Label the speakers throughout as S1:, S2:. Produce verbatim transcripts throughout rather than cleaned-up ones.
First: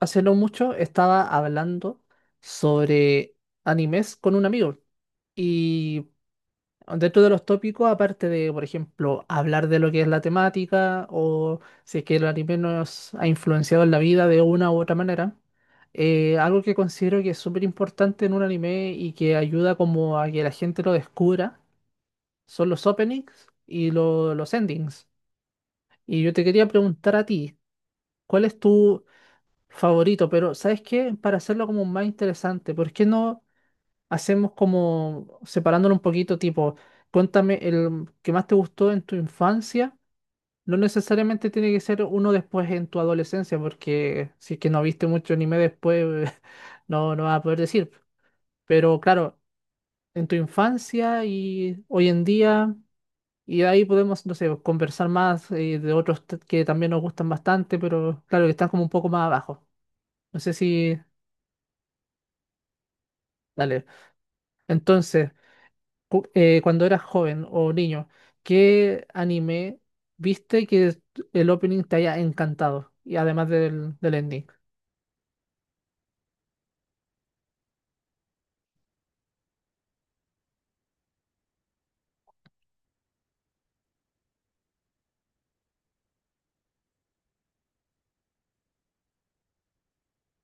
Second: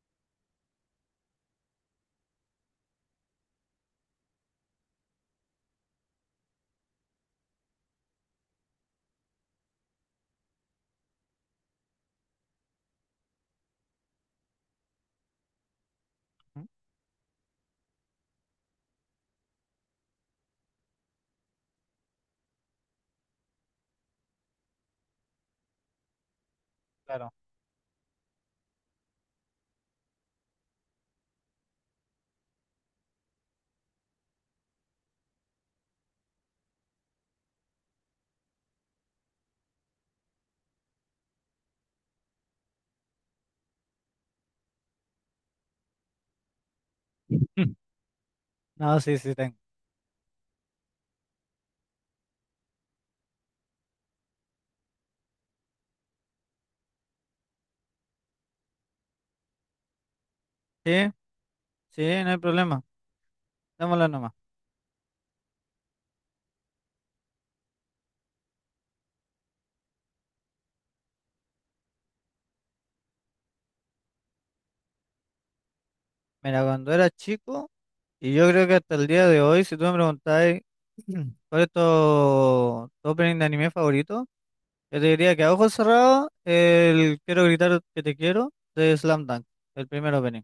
S1: Hace no mucho estaba hablando sobre animes con un amigo y dentro de los tópicos, aparte de, por ejemplo, hablar de lo que es la temática o si es que el anime nos ha influenciado en la vida de una u otra manera, eh, algo
S2: Mm.
S1: que considero que es súper importante en un anime y que ayuda como a que la gente lo descubra son los openings y lo- los endings. Y yo te quería preguntar a
S2: Claro.
S1: ti, ¿cuál es tu favorito? Pero ¿sabes qué? Para hacerlo como más interesante, ¿por qué no hacemos como separándolo un poquito, tipo, cuéntame el que más te gustó en tu infancia? No necesariamente tiene que ser uno después en tu adolescencia, porque si es que no viste mucho anime después, no, no vas a poder decir. Pero
S2: No, sí, sí
S1: claro,
S2: tengo.
S1: en tu infancia y hoy en día, y ahí podemos, no sé, conversar más eh, de otros t- que también nos gustan bastante, pero claro, que están como un poco más abajo. No sé
S2: Sí,
S1: si...
S2: sí, no hay problema.
S1: Dale.
S2: Démosla nomás.
S1: Entonces, cu- eh, cuando eras joven o niño, ¿qué anime viste que el opening te haya encantado? Y además del, del ending.
S2: Mira, cuando era chico, y yo creo que hasta el día de hoy, si tú me preguntáis cuál es tu, tu opening de anime favorito, yo te diría que a ojos cerrados, el Quiero gritar que te quiero de Slam Dunk, el primer opening,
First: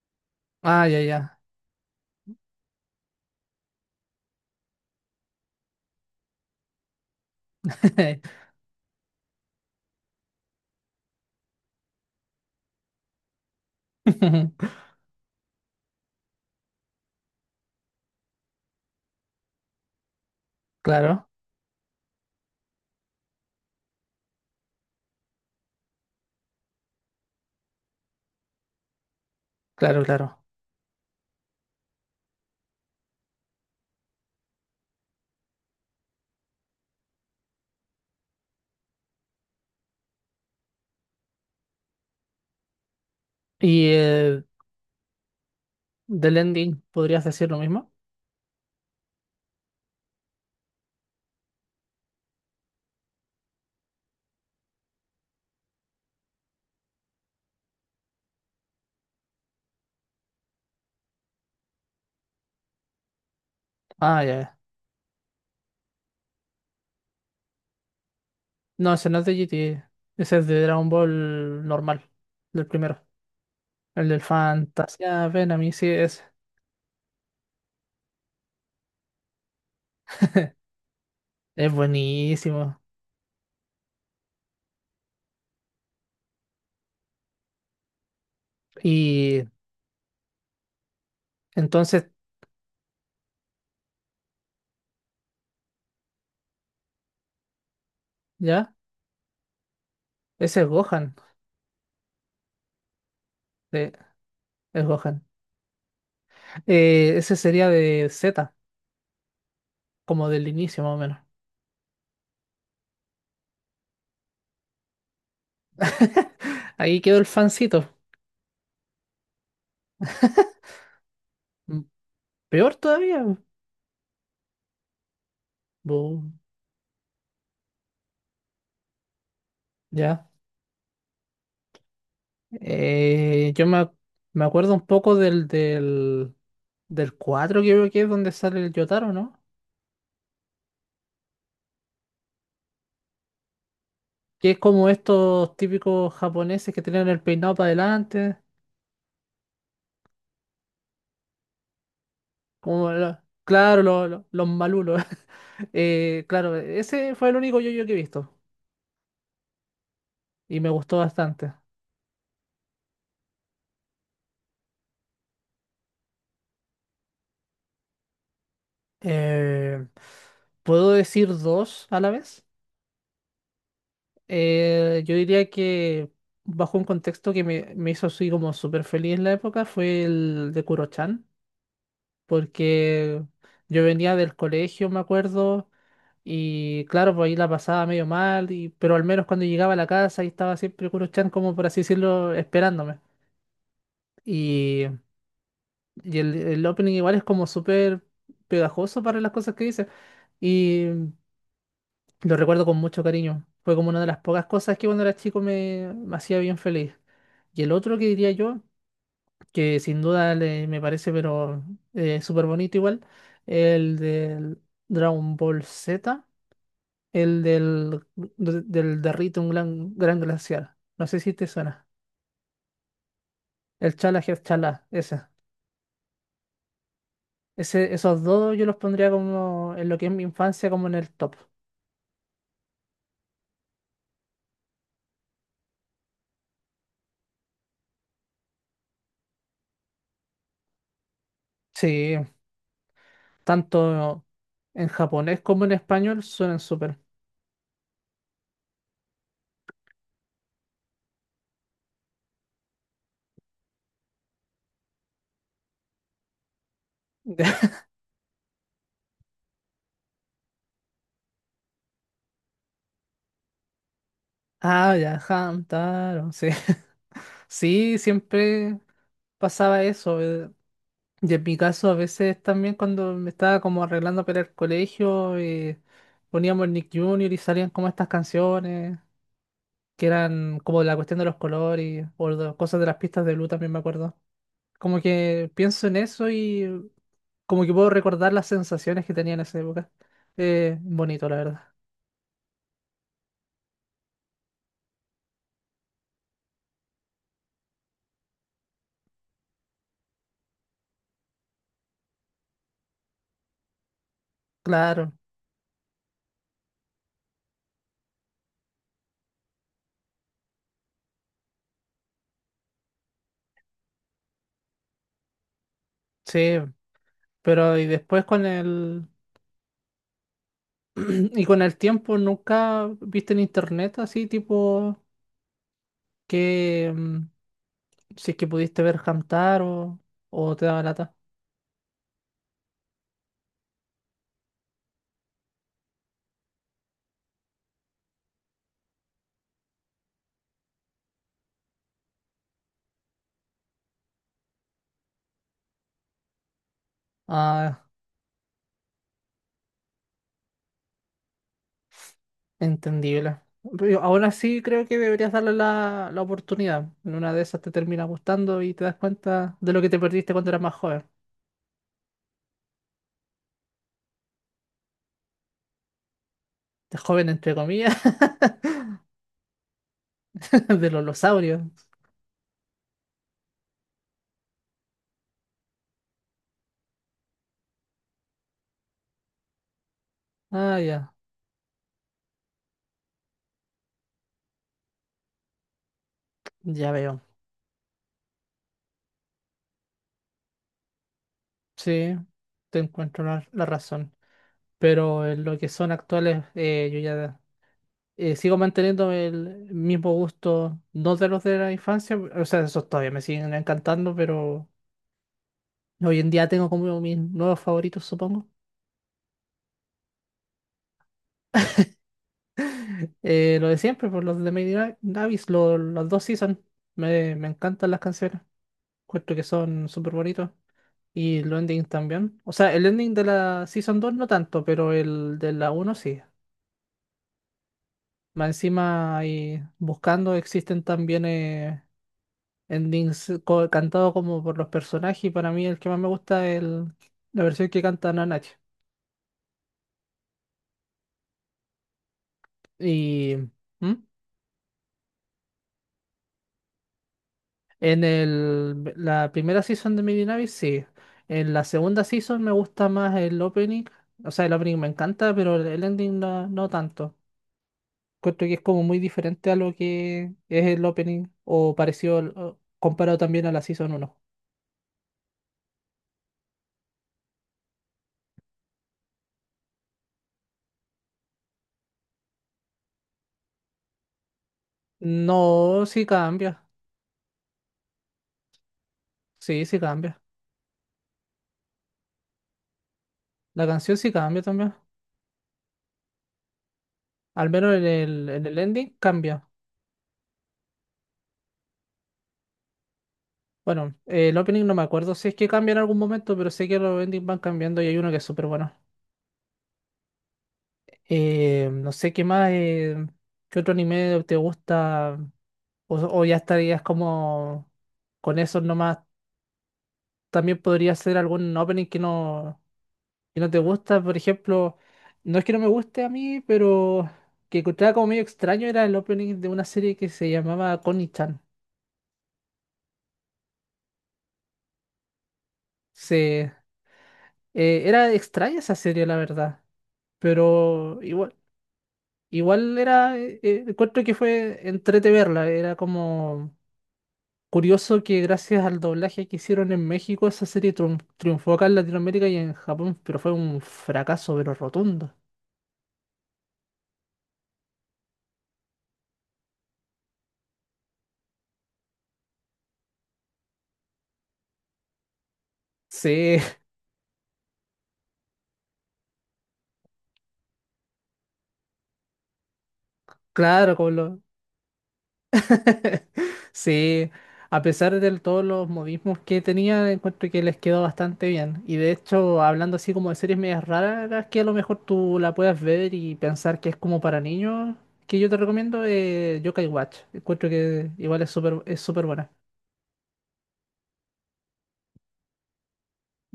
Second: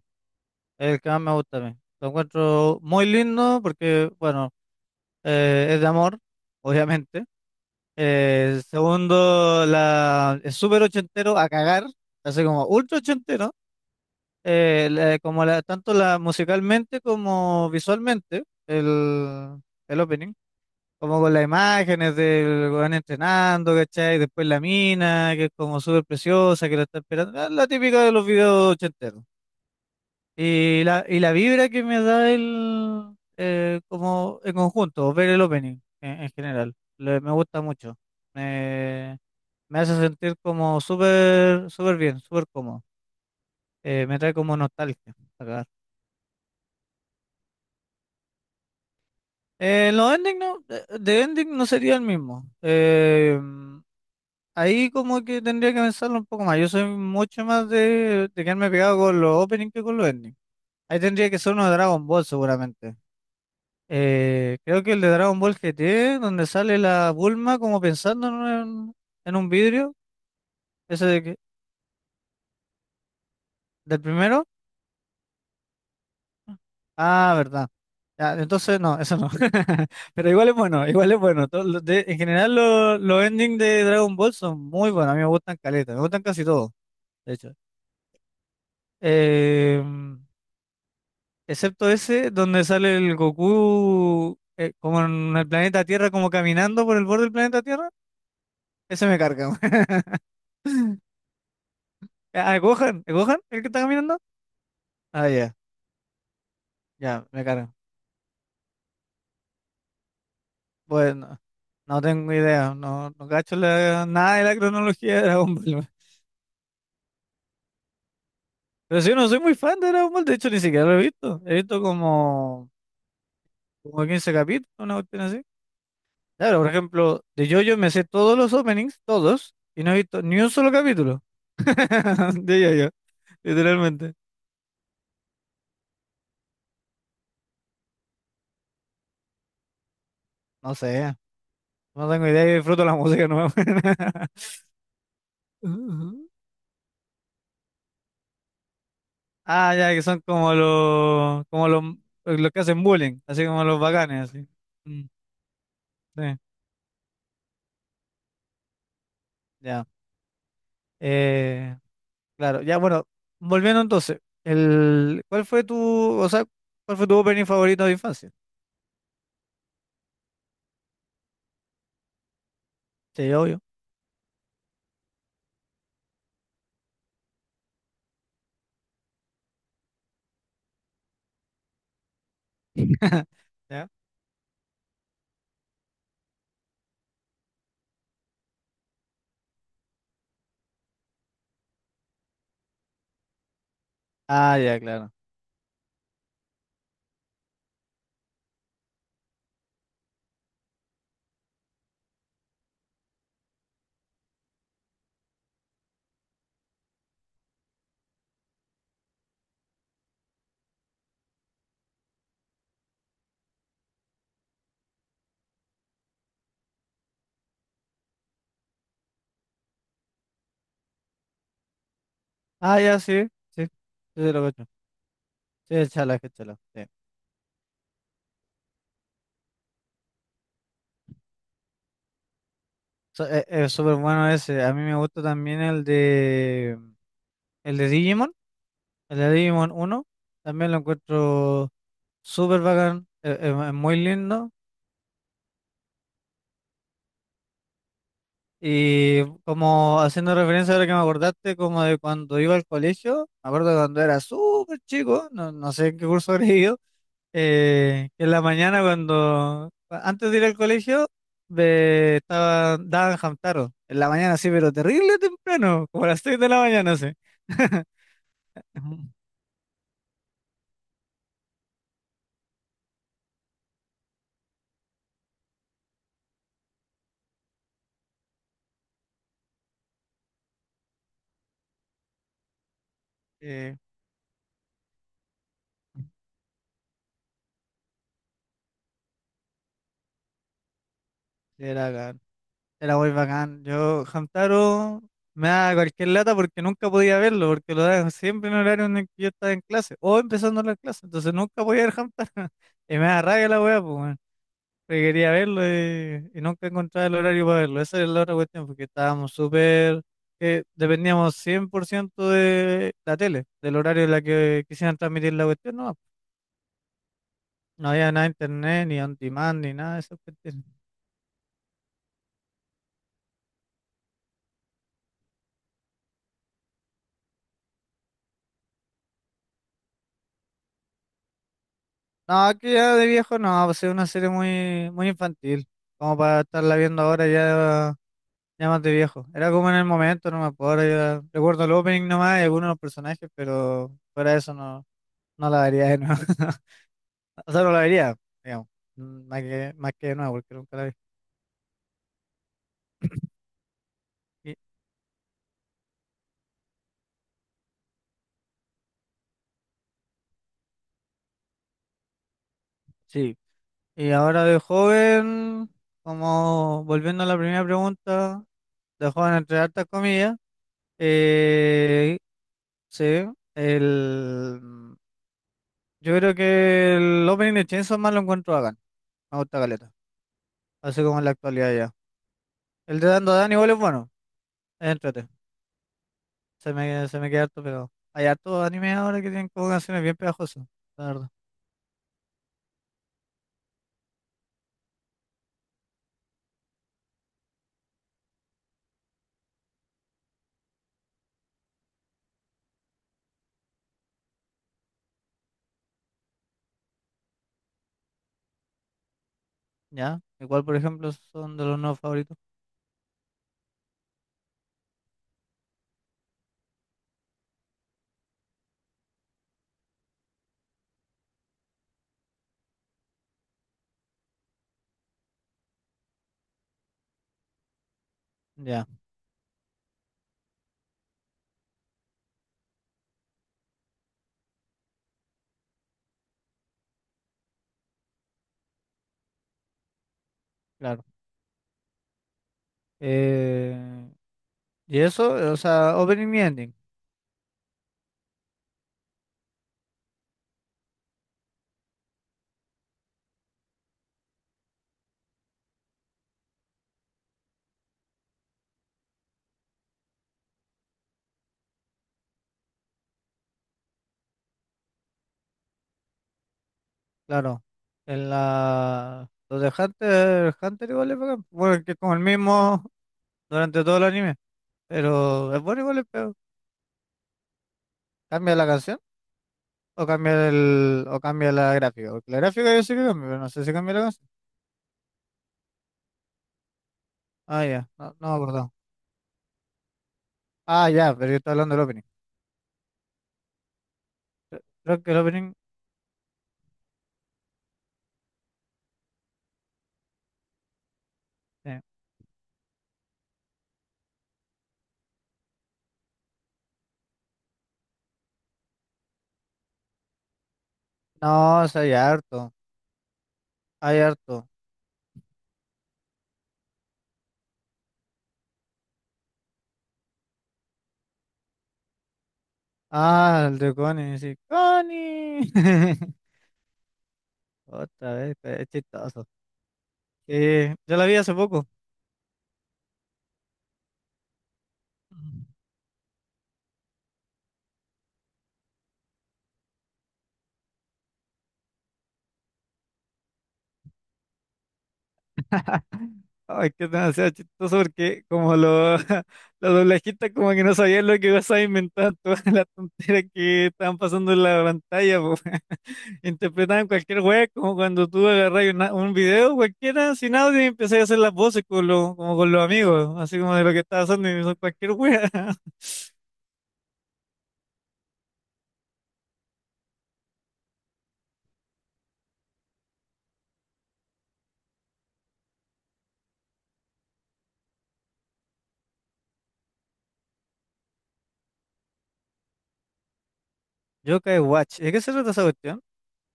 S1: Ah,
S2: es
S1: ya,
S2: el que más me
S1: ya.
S2: gusta a mí. Lo encuentro muy lindo porque, bueno, eh, es de amor, obviamente. Eh, segundo, la, es súper ochentero a cagar, así como ultra ochentero, eh, la- como la, tanto la musicalmente como visualmente, el, el opening, como
S1: Claro,
S2: con las imágenes del weón entrenando, ¿cachai? Después la mina, que es como súper preciosa, que la está esperando, la, la típica de los videos ochenteros.
S1: claro, claro.
S2: Y la, y la vibra que me da el, eh, como en conjunto, ver el opening en, en general, Le- me gusta mucho. Me- me hace sentir como súper, súper bien, súper cómodo.
S1: ¿Y
S2: Eh, me trae
S1: eh,
S2: como nostalgia a cagar.
S1: del ending podrías decir lo mismo?
S2: Eh, los ending no, eh, de ending no sería el mismo. Eh, ahí como que tendría que pensarlo un poco más. Yo soy mucho más de, de quedarme pegado con los openings que con los endings. Ahí tendría que ser uno de Dragon Ball seguramente.
S1: Ah, ya, ya.
S2: Eh, creo que el de Dragon Ball G T, donde sale la Bulma como pensando en,
S1: No,
S2: un
S1: ese no es de
S2: en
S1: G
S2: un
S1: GT.
S2: vidrio,
S1: Ese es de Dragon
S2: ese de que-
S1: Ball normal, del primero.
S2: del
S1: El del
S2: primero.
S1: Fantasía, ven a mí, sí, es,
S2: Ah, verdad. Ah, entonces, no, eso no. Pero igual es bueno, igual es bueno. Todo
S1: es
S2: lo de- en general,
S1: buenísimo.
S2: lo- los endings de Dragon Ball son muy buenos. A mí me gustan caleta, me gustan casi todos, de hecho.
S1: Y
S2: Em, Excepto
S1: entonces,
S2: ese donde sale el Goku eh, como en el planeta Tierra, como caminando por el borde del planeta Tierra.
S1: ¿ya?
S2: Ese me carga.
S1: Ese es
S2: Weón.
S1: Gohan.
S2: Ah, Gohan, ¿es Gohan el que está caminando?
S1: El Gohan.
S2: Ah, ya,
S1: Eh,
S2: ya,
S1: ese
S2: me
S1: sería
S2: carga.
S1: de Z, como del inicio más o menos.
S2: Bueno, no tengo idea, no, no cacho la- nada de la cronología de Dragon Ball.
S1: Ahí quedó el fancito.
S2: Pero si yo no soy muy fan de Dragon Ball, de hecho ni siquiera lo he visto. He visto
S1: Mm,
S2: como,
S1: peor todavía.
S2: como quince capítulos, una cuestión así.
S1: Bu,
S2: Claro, por ejemplo, de JoJo me sé todos los openings, todos, y no he visto
S1: ya.
S2: ni un solo capítulo de JoJo,
S1: Eh, yo me, ac-
S2: literalmente.
S1: Me acuerdo un poco del, del, del cuatro, creo que es donde sale el Yotaro, ¿no?
S2: No sé, no tengo idea, yo disfruto la música nueva.
S1: Que es como estos típicos
S2: Ujú.
S1: japoneses que tenían el peinado para adelante.
S2: Ah, ya, que son como los, como los, los que hacen
S1: Como,
S2: bullying,
S1: la-
S2: así como los
S1: claro, lo- lo-
S2: bacanes, así.
S1: los malulos.
S2: Mm,
S1: Eh,
S2: sí,
S1: claro, ese fue el único yo-yo que he visto.
S2: ya.
S1: Y me gustó bastante.
S2: Eh, Claro, ya bueno, volviendo entonces, el, ¿cuál fue tu, o sea, cuál fue tu opening favorito de infancia?
S1: Eh, ¿puedo decir dos a la vez?
S2: Sí, obvio.
S1: Eh, yo diría que bajo un contexto que me, me hizo así como súper feliz en la época fue el de Kurochan, porque yo
S2: ¿Ya?
S1: venía del colegio, me acuerdo, y claro, pues ahí la pasaba medio mal, y, pero al menos cuando llegaba a la casa ahí estaba siempre Kurochan como por así decirlo, esperándome.
S2: Ah, ya,
S1: Y,
S2: claro.
S1: y el, el opening igual es como súper pegajoso para las cosas que dice. Y lo recuerdo con mucho cariño. Fue como una de las pocas cosas que cuando era chico me, me hacía bien feliz. Y el otro que diría yo, que sin duda le- me parece, pero eh, súper bonito igual, el del Dragon Ball Z, el del, de- del Derrite un gran, gran glaciar. No sé si te suena.
S2: Ah, ya, sí, sí, sí,
S1: El Chala
S2: sí,
S1: Head
S2: lo cacho.
S1: Chala, ese.
S2: Sí, es chala, es chala, sí.
S1: Ese, esos dos yo los pondría como en lo que es mi infancia, como en el top.
S2: So- es, es súper bueno ese. A mí me gusta también el de, el de Digimon, el de Digimon uno, también lo encuentro
S1: Sí,
S2: súper bacán, es, es- es muy
S1: tanto
S2: lindo.
S1: en japonés como en español suenan súper.
S2: Y como haciendo referencia a lo que me acordaste, como de cuando iba al colegio, me acuerdo cuando era súper chico, no, no sé en qué curso habré ido, eh, que en la mañana cuando, antes de ir al colegio, ve- estaba, daban Hamtaro, en la mañana sí, pero
S1: Ah,
S2: terrible
S1: ya,
S2: temprano, como a las
S1: Hamtaro,
S2: seis
S1: sí.
S2: de la mañana, sí.
S1: Sí, siempre
S2: Ujú.
S1: pasaba eso. eh, Y en mi caso, a veces también cuando me estaba como arreglando para el colegio, eh, poníamos el Nick Junior y salían como estas canciones, que eran como la cuestión de los colores, o de- cosas de las pistas de blue también
S2: Eh,
S1: me acuerdo. Como que pienso en eso y como que puedo recordar las sensaciones que tenía en esa época. Eh, bonito, la verdad.
S2: era Era muy bacán. Yo, Hamtaro, me da cualquier lata porque nunca podía verlo, porque lo daban siempre en horario en el que yo estaba en clase, o empezando las clases, entonces nunca podía ver Hamtaro. Y me da rabia la wea, pues, weón, porque
S1: Claro,
S2: quería verlo y, y nunca encontraba el horario para verlo. Esa es la otra cuestión, porque estábamos súper, que dependíamos cien por ciento de la tele, del horario en la que quisieran transmitir la cuestión, no.
S1: sí. Pero y
S2: No había nada
S1: después
S2: de
S1: con
S2: internet, ni
S1: el
S2: on demand, ni nada de eso.
S1: y con el tiempo nunca viste en internet así, tipo, que mm, si es que pudiste ver cantar o, o te daba lata.
S2: No, que ya de viejo no, pues es una serie muy, muy infantil, como para estarla viendo ahora ya, ya más de viejo. Era como en el momento, no me acuerdo, ahora ya recuerdo el opening nomás y algunos de los personajes, pero fuera de eso no, no la vería de nuevo. O sea, no la
S1: Ah,
S2: vería, digamos, mm, más que, más que de nuevo, porque nunca la vi.
S1: entendible. Pero aún
S2: Y-
S1: así creo que deberías darle la, la oportunidad. En una de esas te termina gustando y te das cuenta de lo que te perdiste cuando eras más joven.
S2: sí, y ahora de joven, como
S1: De
S2: volviendo a
S1: joven,
S2: la
S1: entre
S2: primera
S1: comillas,
S2: pregunta, de joven entre hartas comillas,
S1: de los losaurios.
S2: eh, sí, el... Yo creo que el opening de Chainsaw Man lo encuentro bacán. Me gusta caleta.
S1: Ah,
S2: Así
S1: ya,
S2: como en la actualidad ya. El de Dando Dan igual es bueno. Entrate. Se
S1: ya
S2: me, se
S1: veo.
S2: me queda harto, pero hay harto anime ahora que tienen como canciones bien pegajosas. La verdad.
S1: Sí, te encuentro la, la razón. Pero en lo que son actuales, eh, yo ya eh, sigo manteniendo el mismo gusto, no de los de la infancia, o sea, esos todavía me siguen encantando, pero hoy en día tengo como mis nuevos favoritos, supongo.
S2: Ya. Igual, por ejemplo, son de los nuevos favoritos.
S1: Eh, lo de siempre, por los de Lady Ga- Gavis, lo- los dos season, me, me encantan las canciones, puesto que son súper bonitos. Y los endings también. O sea, el ending de la Season dos no tanto, pero el de la uno sí. Más
S2: Ya,
S1: encima, ahí buscando, existen también eh, endings co- cantado como por los personajes y para mí el que más me gusta es el- la versión que canta Nanache.
S2: claro.
S1: Y ¿Mm?
S2: Eh, y eso, o sea, opening y ending.
S1: En el, la primera season de Midnight sí. En la segunda season me gusta más el opening. O sea, el opening me encanta, pero el el ending no, no tanto. Creo que es como muy diferente a lo que es el opening o parecido al- o comparado también a la season uno.
S2: Claro. En la. Los de Hunter, Hunter igual es bacán. Bueno, que es como el mismo durante todo el anime. Pero es bueno
S1: No,
S2: igual es
S1: sí
S2: peor.
S1: cambia.
S2: Cambia la canción.
S1: Sí, sí
S2: O
S1: cambia.
S2: cambia el, o cambia la gráfica. Porque la gráfica yo sé que cambia, pero no
S1: La
S2: sé si cambia
S1: canción
S2: la
S1: sí
S2: canción.
S1: cambia también. Al
S2: Ah,
S1: menos en
S2: ya. No,
S1: el,
S2: no me
S1: en el
S2: acuerdo.
S1: ending cambia.
S2: Ah, ya, pero yo estaba hablando del opening.
S1: Bueno, eh, el opening no me
S2: Creo que
S1: acuerdo
S2: el
S1: si es que
S2: opening.
S1: cambia en algún momento, pero sé que los endings van cambiando y hay uno que es súper bueno. Eh,
S2: Sí.
S1: no sé qué más, eh, qué otro anime te gusta o, o ya estarías como con eso nomás. También podría ser algún
S2: No, o sea,
S1: opening
S2: hay
S1: que
S2: harto.
S1: no, que no te
S2: Hay
S1: gusta. Por
S2: harto.
S1: ejemplo, no es que no me guste a mí, pero que encontraba como medio extraño era el opening de una serie que se llamaba Connie-chan.
S2: Ah, el de Connie, sí. ¡Connie!
S1: Se, eh, era
S2: Otra vez,
S1: extraña
S2: es
S1: esa serie, la
S2: chistoso.
S1: verdad.
S2: Eh, yo
S1: Pero
S2: la vi hace
S1: igual,
S2: poco.
S1: igual era, eh, eh, encuentro que fue entrete verla, era como curioso que gracias al doblaje que hicieron en México, esa serie triun- triunfó acá en Latinoamérica y en Japón, pero fue un fracaso, pero rotundo.
S2: Ay, que es demasiado chistoso porque como lo, la doblajita como que no sabía lo que ibas a inventar, todas las tonteras que estaban pasando en la pantalla, po.
S1: Sí,
S2: Interpretaban cualquier wea, como cuando tú agarras una- un video cualquiera sin audio y empezás a hacer las voces con los, como con los amigos, así como de lo
S1: claro,
S2: que estaba
S1: como
S2: haciendo y son cualquier wea.
S1: sí, a pesar de todos los modismos que tenía, encuentro que les quedó bastante bien. Y de hecho, hablando así como de series medias raras, que a lo mejor tú la puedas ver y pensar que es como para niños, que yo te recomiendo eh, Yokai Watch. Encuentro que igual es súper es súper buena.
S2: Yokai Watch, ¿de qué se trata esa cuestión?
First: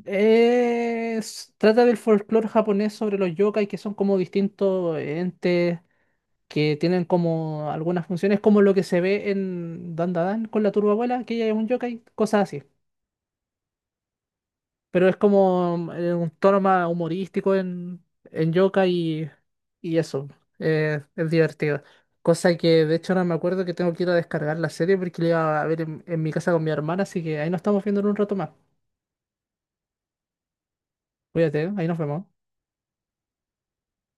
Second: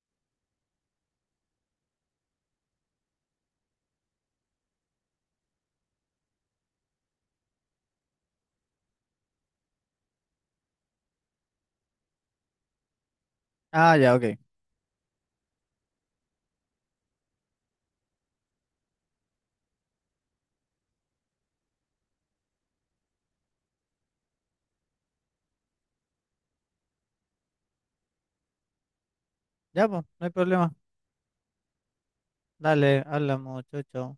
S1: Es- trata del folclore japonés sobre los yokai, que son como distintos entes que tienen como algunas funciones, como lo que se ve en Dandadan con la turbabuela, que ella es un yokai, cosas así.
S2: Ah, ya, ok.
S1: Pero es como eh, un tono más humorístico en, en Yoka y, y eso, eh, es divertido. Cosa que de hecho ahora me acuerdo que tengo que ir a descargar la serie porque la iba a ver en, en mi casa con mi hermana, así que ahí nos estamos viendo en un rato más.
S2: Ya, pues, no hay problema.
S1: Cuídate, ¿eh? Ahí nos vemos.
S2: Dale, habla mucho,